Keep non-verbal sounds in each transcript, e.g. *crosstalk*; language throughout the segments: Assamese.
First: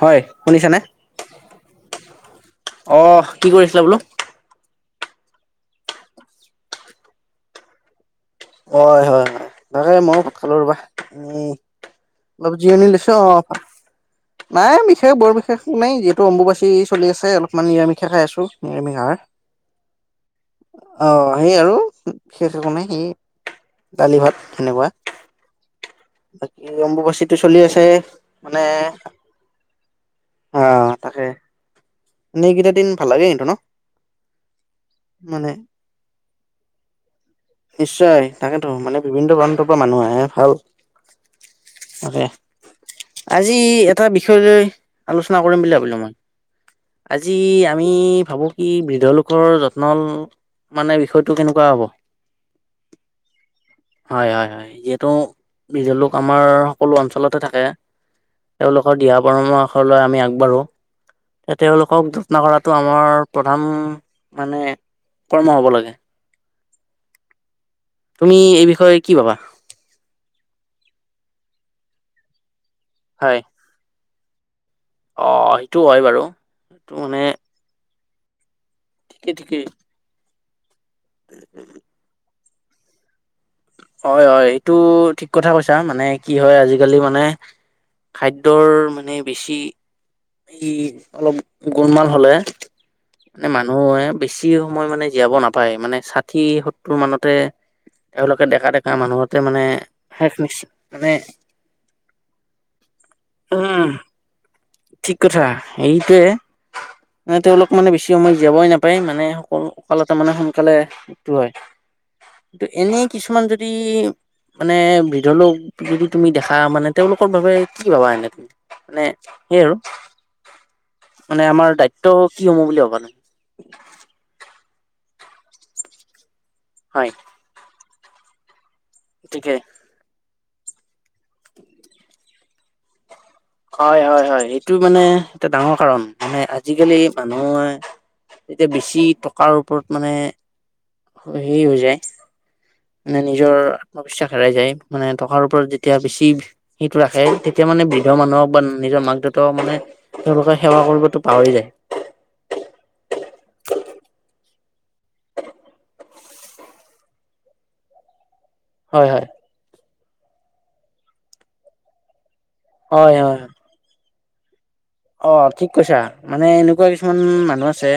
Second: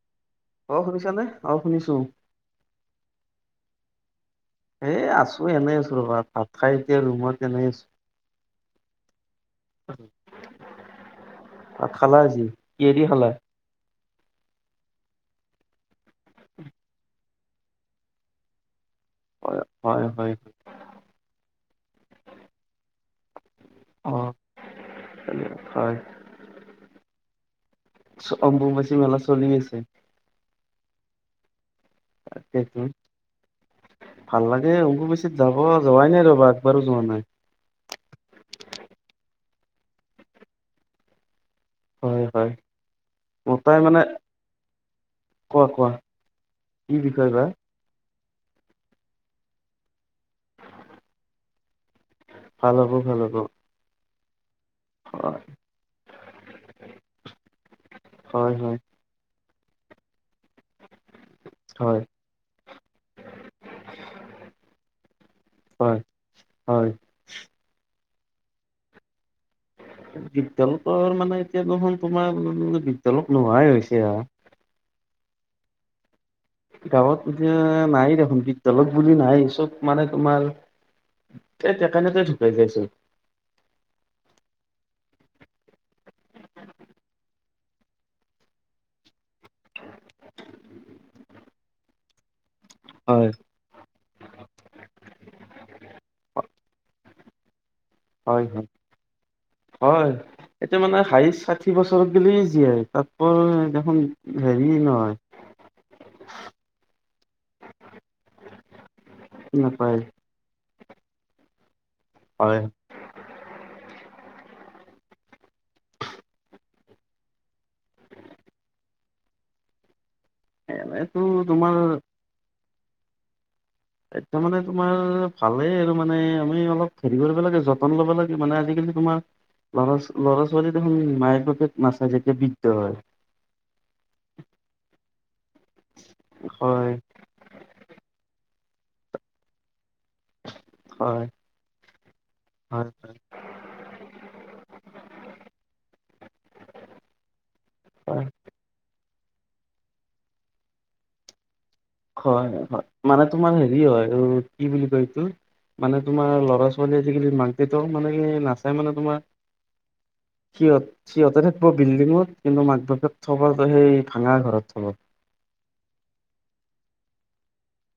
হয় অ শুনিছানে অ শুনিছো অ, কি কৰি? বোলো। এ আছো এনে আছো ৰবা ভাত খাই এতিয়া ৰুমত এনে আছো। হয়, হয়, হয় তাকে মই ভাত খাই লও ৰবা উম। ভাত খালা আজি অলপ জীয়ণি কিহেদি লৈছো খালা? অফা। নাই বিশেষ বৰ বিশেষ নাই, যিহেতু অম্বুবাচী চলি আছে অলপমান নিৰামিষে খাই আছো নিৰামিষ। হয় হয় হয় অ', সেই আৰু বিশেষ ৰকমে সেই। অ দালি ভাত হেনকা হয় বাকী অম্বুবাচীটো চলি আছে মানে। অম্বুবাচী মেলা চলি আছে অ', তাকে এনে এইকেইটা তাকেইতো দিন ভাল লাগে কিন্তু ন। ভাল লাগে অম্বুবাচী মানে যাব যোৱাই নাই ৰবা একবাৰো যোৱা নাই। নিশ্চয় তাকেতো মানে বিভিন্ন প্ৰান্তৰ পৰা মানুহ আহে ভাল। তাকে হয়, হয়। আজি মতাই মানে এটা বিষয় লৈ আলোচনা কৰিম কোৱা বুলি কোৱা ভাবিলো মই। কি বিষয় আজি বা আমি ভাবো কি বৃদ্ধ লোকৰ যত্ন মানে বিষয়টো কেনেকুৱা। কোৱা হ'ব। ভাল হ'ব, ভাল হ'ব। হয়, হয়, হয়। যিহেতু হয় বিজলোক আমাৰ সকলো অঞ্চলতে থাকে হয় হয় তেওঁলোকৰ দিহা পৰমা ঘৰলৈ আমি আগবাঢ়ো। হয় তেওঁলোকক যত্ন কৰাটো আমাৰ প্ৰধান মানে। কৰ্ম হ'ব লাগে। হয় হয়। তুমি এই বিষয়ে কি ভাবা? বিদ্যলতৰ মানে এতিয়া দেখোন তোমাৰ বিদ্যলত হয় তোমাৰ নোহাই হৈছে আ'। অ' সেইটো হয় বাৰু সেইটো মানে গাঁৱত এতিয়া নাই দেখোন বিদয়ালয় বুলি ঠিকেই নাই ঠিকেই চব মানে তোমাৰ এই তেেইকাৰণে তই ঢুকাই গৈছ হয় হয় এইটো ঠিক কথা কৈছা মানে কি হয় আজিকালি মানে খাদ্যৰ মানে বেছি ই অলপ গোণমাল হলে হয়। মানে মানুহে বেছি সময় মানে জীয়াব নাপায় মানে ষাঠি সত্তৰ মানতে। তেওঁলোকে হয় ডেকা হয় ডেকা মানুহতে মানে হয় শেষ নিশ্চয় এতিয়া মানে সাই ষাঠি বছৰতৰত গলেই জীয়াই তাৰপ উম দেোন ঠিক কথা হেৰিটয়ে ম তেওঁলোক মানে বেছি সময় যীয়াবই নাপ তাপায় মানে অকল নাপায় অকালতে মানে সোনকালেটো হয় হয়। কিন্তু এনে কিছুমান যদি মানে বৃধ লোক যদি তুমি দেখা মানে তেওঁলোকৰ বাবে কি কি ভাবা এনে তুমি মানে এৰ এনেতো মানে আমাৰ তোমাৰ দায়িত্ব কি হ বুলি ভবা নাগ এয়া মানে তোমাৰ ভালেই আৰু মানে আমি অলপ হয় হেৰি কৰিব লাগে য ন ল'ব লাগে মানে আজিকালি তোমাৰ গতিকে ল'ৰা দেখুন *inaudible* হয় হয় হয় এইটো মানে এটা ডাঙৰ কাৰণ মানে হয় আজিকালি মানুহে তেতিয়া বেছি টকাৰ ওপৰত মানে হয় হেৰি হৈ যায় হয় হয় মে নিজৰ আত্মবিশ্বাস হেৰাই যায় মানে টকাৰ ওপৰত যেতিয়া বেছি সেইটো ৰাখে এতিয়া মানে বৃদ্ধ হয় মানুহক বা নিজৰ মাক দেউতাক মানে তেওঁলোকে সেৱা কৰিবতো পাহৰি যায় হয় হয় মানে তোমাৰ হেৰি হয় কি বুলি কয়টো মানে তোমাৰ ল'ৰা ছোৱালী আজিকালি মাক দেউত মানে কি নাচ চাই মানে হয় তোমাৰ হয় সিহঁত সিহঁতে থাকিব বিল্ডিঙত কিন্তু মাক বাপেত হয় হয় থবতো সেই ভাঙা ঘৰত থব অ ঠিক কৈছা মানে এনেকুৱা কিছুমান মানুহ আছে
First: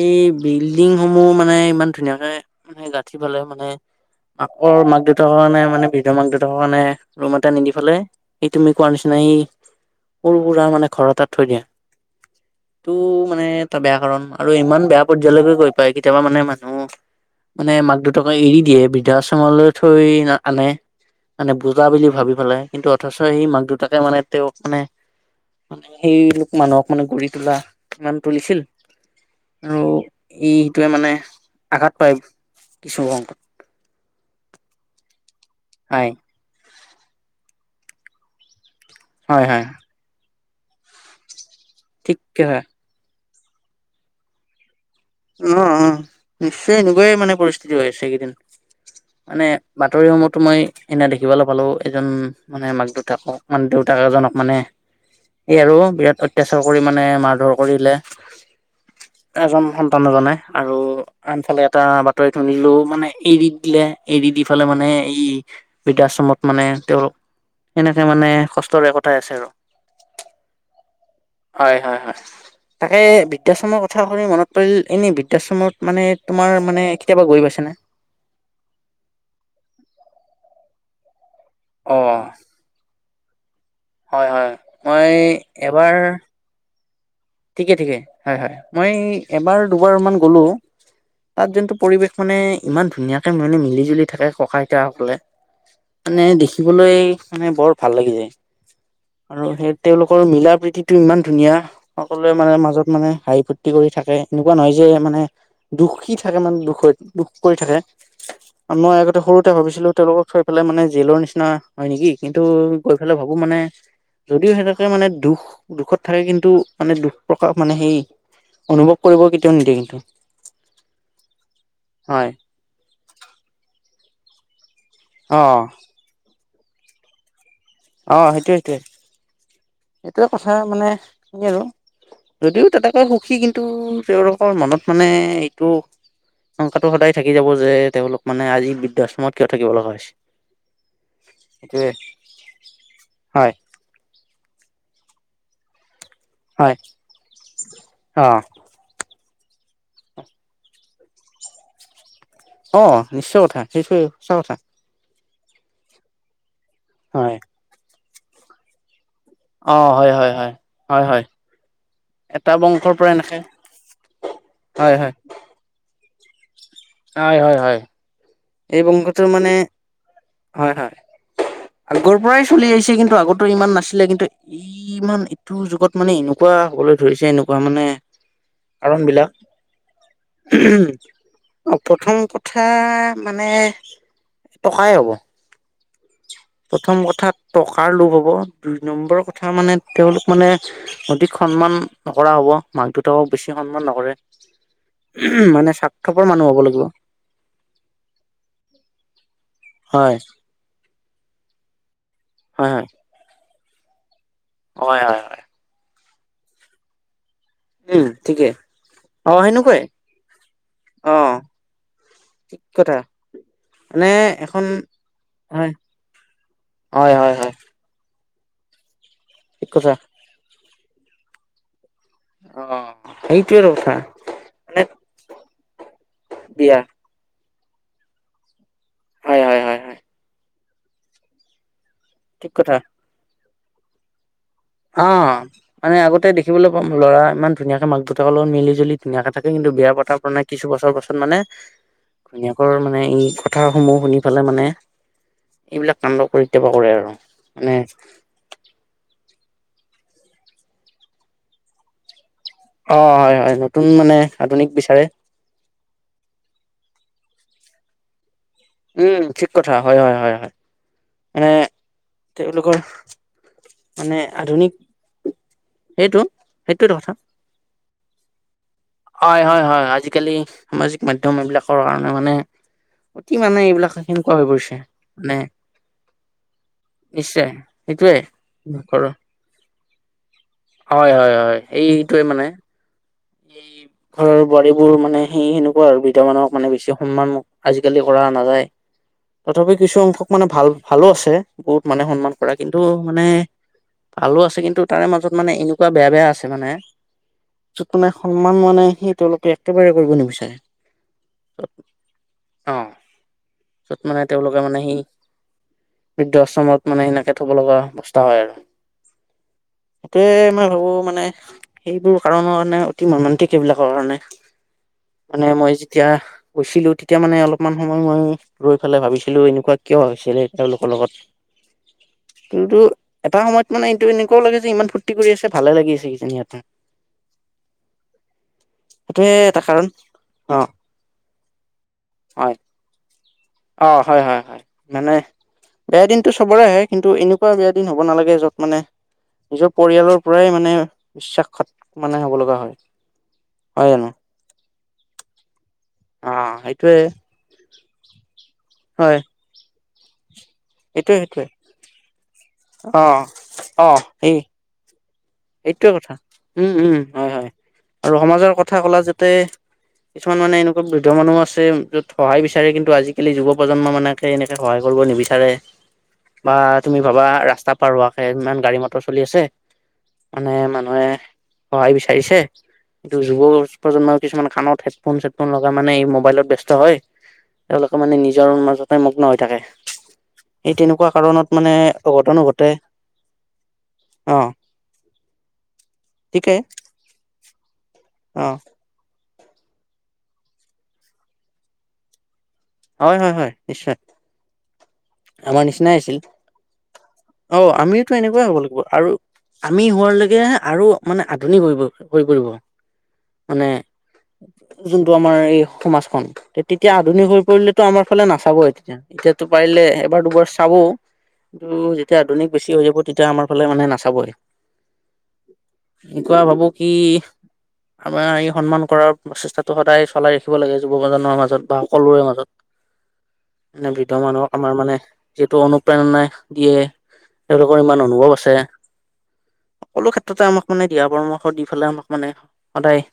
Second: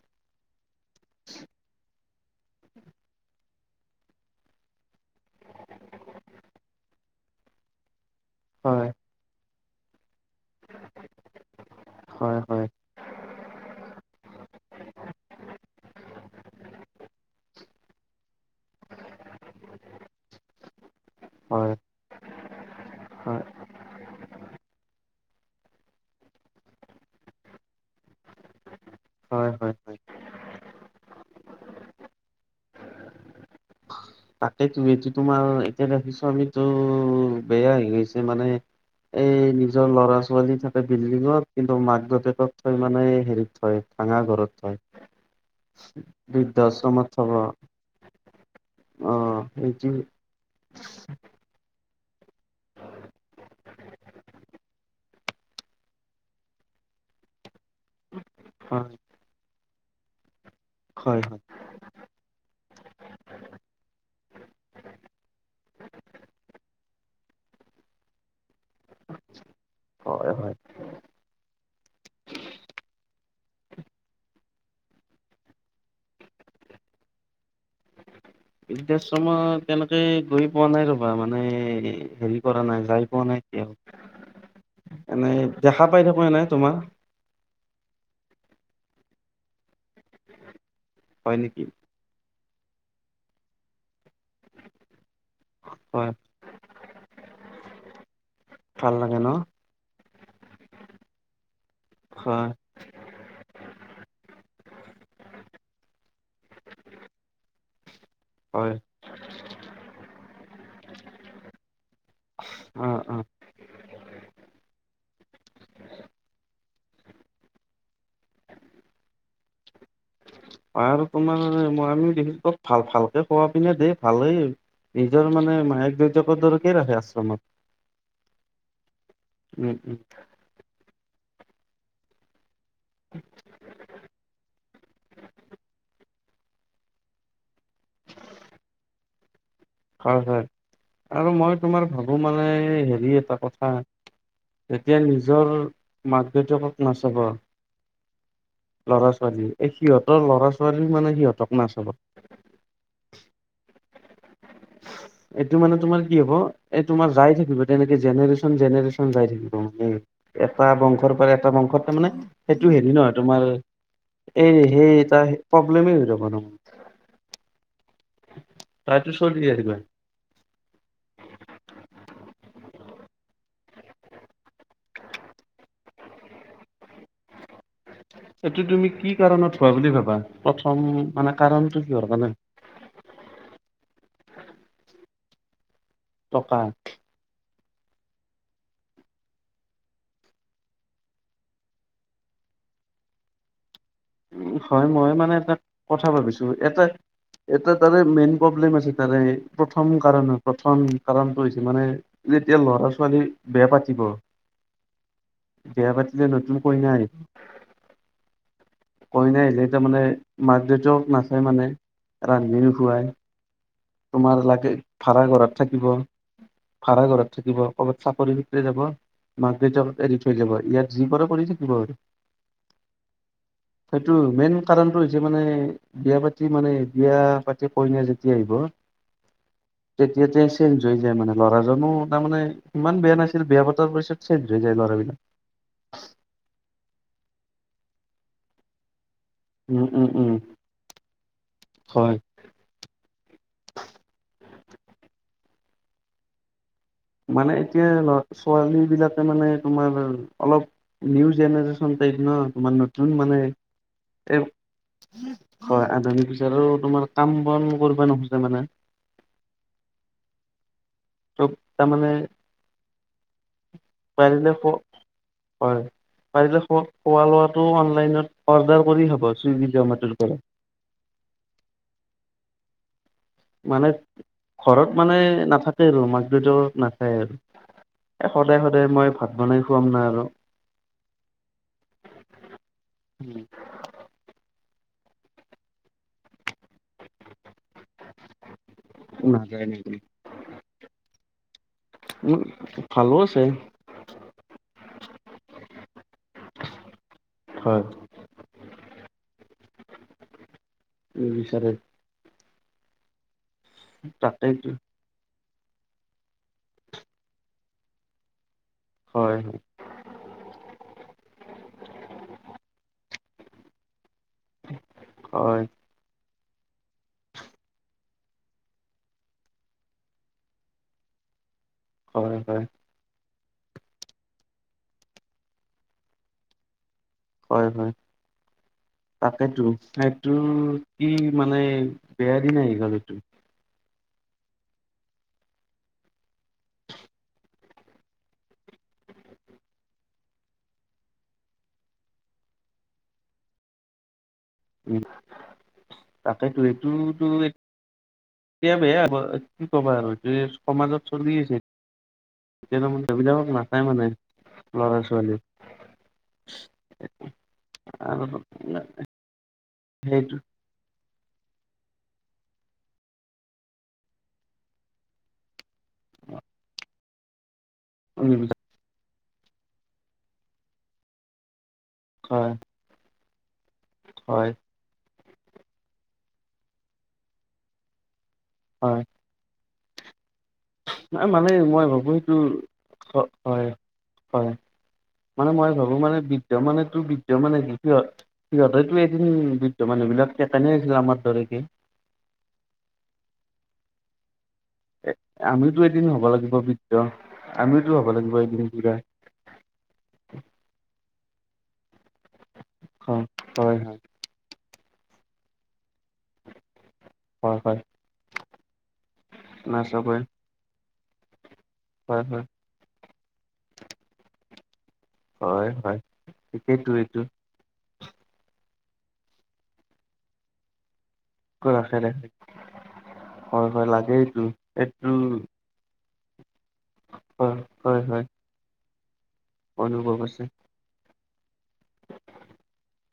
এই বিল্ডিং সমূহ মানে ইমান ধুনীয়াকে মানে গাঁঠি পালে মানে আক মাক দেউতাক কাৰণে মানে বিৰ মাক দেউতাক কাৰণে ৰুম এটা নিদি পালাই সেই তুমি হয় কোৱাৰ নিচিনা সেই সৰু সুৰা। মানে ঘৰ এ তাত থৈ দিয়া হয় হয় তটো মানে এটা বেয়া কাৰণ আৰু ইমান বেয়া পৰ্যয়ায়লৈকে গৈ পায় কেতিয়াবা মানে মানুহ। মানে মাক দেউটাকে এৰি দিয়ে বৃদ্ধাশ্ৰমলৈ থৈ আনে মানে হয় বুজা বুলি ভাবি পেলাই কিন্তু অথচ সেই হয় মাক দুটাকে মানে তেওঁক মানে। মানে সেই লোক মানুহক মানে গু় তোলা ইমান তুলিছিল হয় হয় আৰু হয় ইটোৱে মানে আঘাত পায় কিছু সংকট তাকেই তো এইটো তোমাৰ এতিয়া দেখিছো আমিতো বেয়া হছে মানে হয় এই হয় নিজৰ লৰা ছোৱালী থাকে বিল্ডিঙত কিন্তু মাক ঠিকে দেউতাকক হয় থৈ মানে হেৰি। হঙা ঘৰত থ উ অ নিশ্চয় এনেকাইে থব মানে পৰিস্থিতি হৈ আছেকেইদিন অ মানে সেইটো বাতৰিসমূহতো মই এনে দেখিবলৈ পালো এজন মানে মাক দেউতাকক মানে দেউতাক এজনক মানে। এই আৰু বিৰাট অত্যাচাৰ কৰি মানে মাৰ ধৰক কৰিলে হয় এজন সন্তান এজনে আৰু হয় হয় আনফালে এটা বাতৰি খুনিলোঁ মানে এৰি দিলে এৰি দি পেলাই মানে এই বৃদ্ধাশ্ৰমত মানে তেওঁৰ সেনেকে মানে কষ্টৰে একথাই আছে আৰু হয় হয় হয় হয় হয় তাকে বৃদ্ধাশ্ৰমৰ কথা শুনি মনত পৰিল এনে বৃদ্ধাশ্ৰমত মানে তোমাৰ মানে কেয়াবা গৈ পাইছেনে বৃদ্ধাশ্ৰমত তেনেকে গৈ পোৱা নাই ৰ'বা আমাৰ অ মানে হেৰি কৰা নাই যাই পোৱা নাই হয় হয় মই এনেই দেখা এবাৰ পাই থাকো এ নাই তোমাৰ ঠিকে ঠিকে, হয় হয়। মই এবাৰ দুবাৰান গ'লো হয় তাত নেকি যোনটো পৰিবেশ মানে ইমান ধুনীয়াকে ম মিলি জুলি থাকে ককা আইতাসকলে হয় মানে দেখিবলৈ মানে বৰ ভাল লাগি যায়। ভাল লাগে ন আৰু সেই তেওঁলোক মিলা প্ৰীতিটো ইমান ধুনীয়া সকলোৱে হয় মানে মাজত মানে হাঁহি ফূৰ্তি কৰি থাকে এ নহয় যে মানে দুখিত থাকে মানে দুখ দুখ কৰি থাকে হয় মই আগতে সৰুতে ভাবিছিলো তেওঁলোকক, সফালে মানে জেলৰ নিচিনা হয় নেকি কিন্তু অ গৈ ফালে অ ভাবো মানে, যদিও মানে দুখ দুখত থাকে কিন্তু, মানে দুখ প্ৰকাশ মানে সেই অনুভৱ কৰিব কেতিয়াও নিদিয়ে কিন্তু অ' আৰু তোমাৰ মই আমিও হয় দেখিছো তত ভাল ভালকে খোৱা পিনে দেই ভালেই নিজৰ অ মানে মায়ে দুৰ্যগত ধৰকেই ৰাখে আশ্ৰমত অ' সেইটোৱ সেইটোৱ, উম উম এইটো কথা মানে আৰু যদিও তেনেকৈ সুখী কিন্তু তেওঁলোকৰ মনত মানে এইটো সংংকাটো সদায় থাকি যাব যে তেওঁলোক মানে আজি বৃদ্ধাশ্ৰমত কিয় থাকিব লগা হৈছে। হয় হয় আৰু মই তোমাৰ সেইটোৱে ভাবো মানে হেৰি এটা হয় কথা তেতিয়া নিজৰ মাক হয় দেউতাকক নাচাব অ' লৰা ছোৱাল ছোৱাল সিহঁতৰ ল'ৰা ছোৱালী মানে সিহঁতক নাচাব অ' নিশ্চয় কথা নি্চয় সঁচা কথা এইটো মানে তোমাৰ কি হব এই তোমাৰ যাই হয়। থাকিব তেনেকে জেনেৰেচন জেনেৰেশ্যন াই থাকিব অ' মানে হয় হয় হয় এটা হয় বংশৰ হয় পৰা এটা বংশত তাৰ মানে এটা সেইটো হেৰি বংশৰ পৰা নহয় এনেকে তোমাৰ এই হয় সেই হয় ত প্ৰব্লেমেই হৈ যাব ন' হয় হয় হয়। এই তাইতো বংশটোৰ চলি মানে আহিবা। হয় হয় আগৰ পৰাই চলি আহিছে কিন্তু আগতো ইমান নাছিলে কিন্তু ই ইমান ইটো যুগত মানে এনেকুৱা হবলৈ ধৰিছে এনেকুৱা মানে এইটো তুমি কাৰণ কি বিলাক কাৰণত হোৱা বুলি ভাবা প্ৰথম মানে কাৰণটো কিহৰ প্ৰথম কাৰণে? কথা মানে টকাই হ'ব। টকা প্ৰথম কথাত টকাৰ লোভ হ'ব দুই নম্বৰৰ কথা মানে তেওঁলোক মানে অধিক সন্মান নকৰা হ'ব মাক দুতাকও বেছি সন্মান নহ, উ হয় মই মানে এটা কথা স্বাৰ্থপৰ ভাবিছো মানুহ হ'ব লাগিব এটা এটা তাৰে মেইন প্ৰব্লেম আছে তাৰে প্ৰথম হয় কাৰণ প্ৰথম কাৰণটো হৈছে মানে যেতিয়া হয় ল'ৰা ছোৱালী বেয়া পাতিব, হয় হয় হয়, ন তুম ক ন আহ উম ঠিকে, কইনা আহিলে তাৰমানে মাক দেউতক অ নাচায় মানে ঠিক ৰান্ধিনও কথা খুৱায় মানে তোমাৰ এখন লাগে ভা়ড়া ঘৰত হয় থাকিব ভা়া হয় ঘৰত হয় হয় থাকিব কৰবাত চাকৰি যাব ঠিক মাকটত কথা এৰি থৈ যাব ইয়াত যি কৰে কৰি থাকিব পাৰ অ' সেইটোৱেটো কথা সেইটো মেইন মানে কাৰণতটো হৈছে মানে বিয়া পাতি মানে বিয়া পাতি কইনা যেতিয়া আহিব হয় হয় হয় হয় তেতিয়াতে চেঞ্জ হৈ যায় মানে ল'ৰাজনো ঠিক কথা তাৰমানানে ইমান বেয়া নাছিল বেয়া পতাৰ পিছত চেঞ্জ হৈ যায় ল'ৰাবিলাক অ' মানে আগতে দেখিবলৈ পাম ল'ৰা ইমান ধুনীয়াকে মাক দেউতাকৰ লগত মিলি জুলি ধুনীয়াকে থাকে কিন্তু উম বেয়া উম পতা প্ৰ উম নাই কিছু বছৰ পাছত মানে হয় ধুনীয়াক মানে এই কথাসমূহ শুনি পেলাই মানে এইবিলাক কাণ্ড কৰি মানে এতিয়া লৰা ছোৱালী বিলাক মানে তোমাৰ অলপ নিউ জেনেৰেচন তাইপ ন। তোমাৰ অ নতুন হয় মানে হয় নতুন মানে এই আধুনিক বিচাৰে হয় আধুনিক হিচাপে তোমাৰ কাম কাম কৰিব নুখোজে মানে। উম, ঠিক কথা হয়-হয়-হয়-হয়, চব এ তাৰমানে তেওঁলোকৰ মানে পাৰিলে আধুনিক ক হয় সেইটো পাৰিলে সেইটোৱেটো কথা খোৱা লোৱাটো অনলাইনত অৰ্ডাৰ কৰি হ'ব হয় হয় চুইগি হয় জমাটোৰ আজিকালি পৰা সামাজিক মাধ্যম এইবিলাকৰ কাৰণে মানে অতি মানে এইবিলাক সেনেকুৱা হৈ পৰিছে ঘৰত মানে নাথাকে আৰু মাক দেউত নাচায় আৰু নিশ্চয় সেইটোৱে এ সদায় সদায় ঘৰৰ মই ভাত বনাই খুৱাম নাই আৰু হয় উম, ঘৰৰ বোৱাৰী বোৰ মানে সেই সেনেকুৱা আৰু ভিধ মানুহক মানে বেছি সন্মান আজিকালি কৰা নাযায় নাযায় তথাপিও কিছু নেকি? অংশক মানে ভাল ভালো আছে। বহুত মানে সন্মান উম কৰা কিন্তু ভালো মানে আছে ভালো আছে কিন্তু তাৰে মাজত মানে এনেকুৱা বেয়া-বেয়া আছে। স মানে হয় য'ত মানে সন্মান মানে সি তেওঁলোকে একেবাৰে কৰিব নিবিচাৰে। উ বিছাৰে অ, য'ত মানে তেওঁলোকে তাকেইতো মানে সি বৃদ্ধ আশ্ৰমত মানে সেনেকে থব লগা অৱস্থা হয় আৰু। হয় সেটোয়ে মই ভাবো মানে সেইবোৰ কাৰণৰ মানে মানে টেকেইবিলাকৰ কাৰণে মানে হয় মই যেতিয়া গৈছিলো তেতিয়া মানে অলপমান সময় মই ৰৈ পেলাই ভাবিছিলো এনেকুৱা কিয় হৈছিলে তেওঁলোকৰ লগত। হয়-হয়। কিন্তু এটা সময়ত মানে এইটো এনেকুৱাও লাগে যে ইমান ফূৰ্তি কৰি আছে ভালে লাগি আছে কিজি ইয়াতে হয় হয় এটা তাকেটো কাৰণ সেইটো অ কি মানে বেয়া দিন হয় আহি গেল এইটো। অ, হয়-হয়-হয় মানে বেয়া দিনতটো চবৰে আহে কিন্তু এনেকুৱা বেয়া দিন হ'ব নালাগে যত মানে নিজৰ পৰিয়ালৰ পৰাই মানে বিশ্বাসত মানে হ'ব লগা হয়। হয় জানো উ, অ তাকেটো এইটো সেইটোৱে তো এয়া বেয়া হয় কি ক'বা আৰু সমাজত সেইটোৱে চলি সেইটোৱে আছে। অ *unintelligible* এইটোৱে কথা উম-উম হয়-হয় আৰু সমাজৰ কথা কলা যাতে সেইটো কিছুমান মানে এনেকুৱা য মানুহ আছে য'ত সহায় বিচাৰে কিন্তু আজিকালি যুৱ প্ৰজন্ম মানকে এনেকে সহায় কৰিব নিবিচাৰে। বা তুমি ভাবা ৰাস্তা পাৰোৱাকে ইমান গাড়ী মটৰ চলি আছে মানে মানুহে সহায় বিচাৰিছে হয় কিন্তু যুৱ প্ৰজন্মৰ কিছুমান হয় কামত হেডফোন ছেডফোন লগা মানে এই মোবাইলত ব্যস্ত হয়, তেওঁলোকে মানে নিজ নিজৰ মাজতে মগ্ন হৈ থাকে। এই তেনেকুৱা নাই কাৰণত মানে মই ভাবো সেইটো অঘটনো ঘটে অ হয়-হয়। মানে মই ভাবো মানে বৃদ্ধ ঠিকেই মানে তোৰ বৃদ্ধ মানে কি সিহত অ সিহঁতোয়ে বৃদ্ধ মানুহ বিলাক কেনে আছিল আমাৰ ধৰে কে। হয়-হয়-হয় নিশ্চয়। এ আমাৰ আমিতো নিচিনাই এদিন আছিল হ'ব লাগিব বৃদ্ধ। অ, আমিতো আমিওটো এনেকুৱাই হ'ব এদিন লাগিব বুঢ়া। আৰু আমি হোৱা লৈকে আৰু মানে ধুনী হৈ-হৈ পৰিব হয়, মানে। হয়, হয়, যোনটো আমাৰ এই সমাজখন তেতিয়া আধুনিক হয়, হয়, কৰিলেতো আমাৰ ফালে নাচাব এতিয়া এতিয়াতো না পাৰিলে চবৰে এবাৰ দুবাৰ চাব কিন্তু যেতিয়া হয়, হয়, আধুনিক বেছি হৈ যাব তেতিয়া আমাৰ ফালে মানে নাচাবই। হয়, হয়। কেতিয়া ভাবো কি এইটো এইটো আমাৰ এই সন্মান কৰাৰ প্ৰচেষ্টাটো সদায় চলাই ৰাখিব লাগে যুৱ প্ৰজন্মনৰ মাজত বা ৰাখে সকলোৰে ৰাখে মাজত। হয়, হয়, এনে বিধ লাগে এইটো মানুহক আমাৰ মানে এইটো যিহেটো অনু প্ৰেৰণাই দিয়ে হয়, তেওঁলোকৰ হয়, ইমান হয়, অনুভৱ আছে। সকলো অনুভৱ আছে ক্ষেত্ৰতে আমাক মানে দিয়া পৰামৰ্শ দি পেলাই আমাক মানে সদায়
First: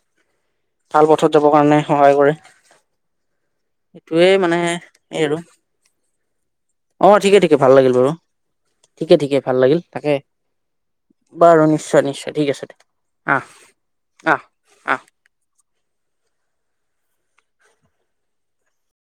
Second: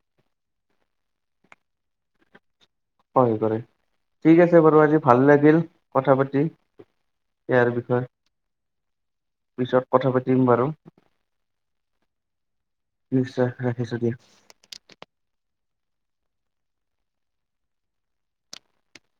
ভাল পথত যাবৰ কাৰণে সহায় কৰে। হয় কৰে। এইটোয়ে ঠিক মানে আছে বাৰু আজি ভাল এই আৰু লাগিল কথা পাতি অ ঠিকে ঠিকে ভাল ইয়াৰ লাগিল বিষয়ে। বাৰু ঠিকে ঠিকে ভাল লাগিল পিছত কথা তাকে। পাতিম বাৰু বাৰু নিশ্চয়-নিশ্চয় ঠিক আছে দে আহ, নিশ্চয় ৰাখিছো দিয়া। আহ, আহ,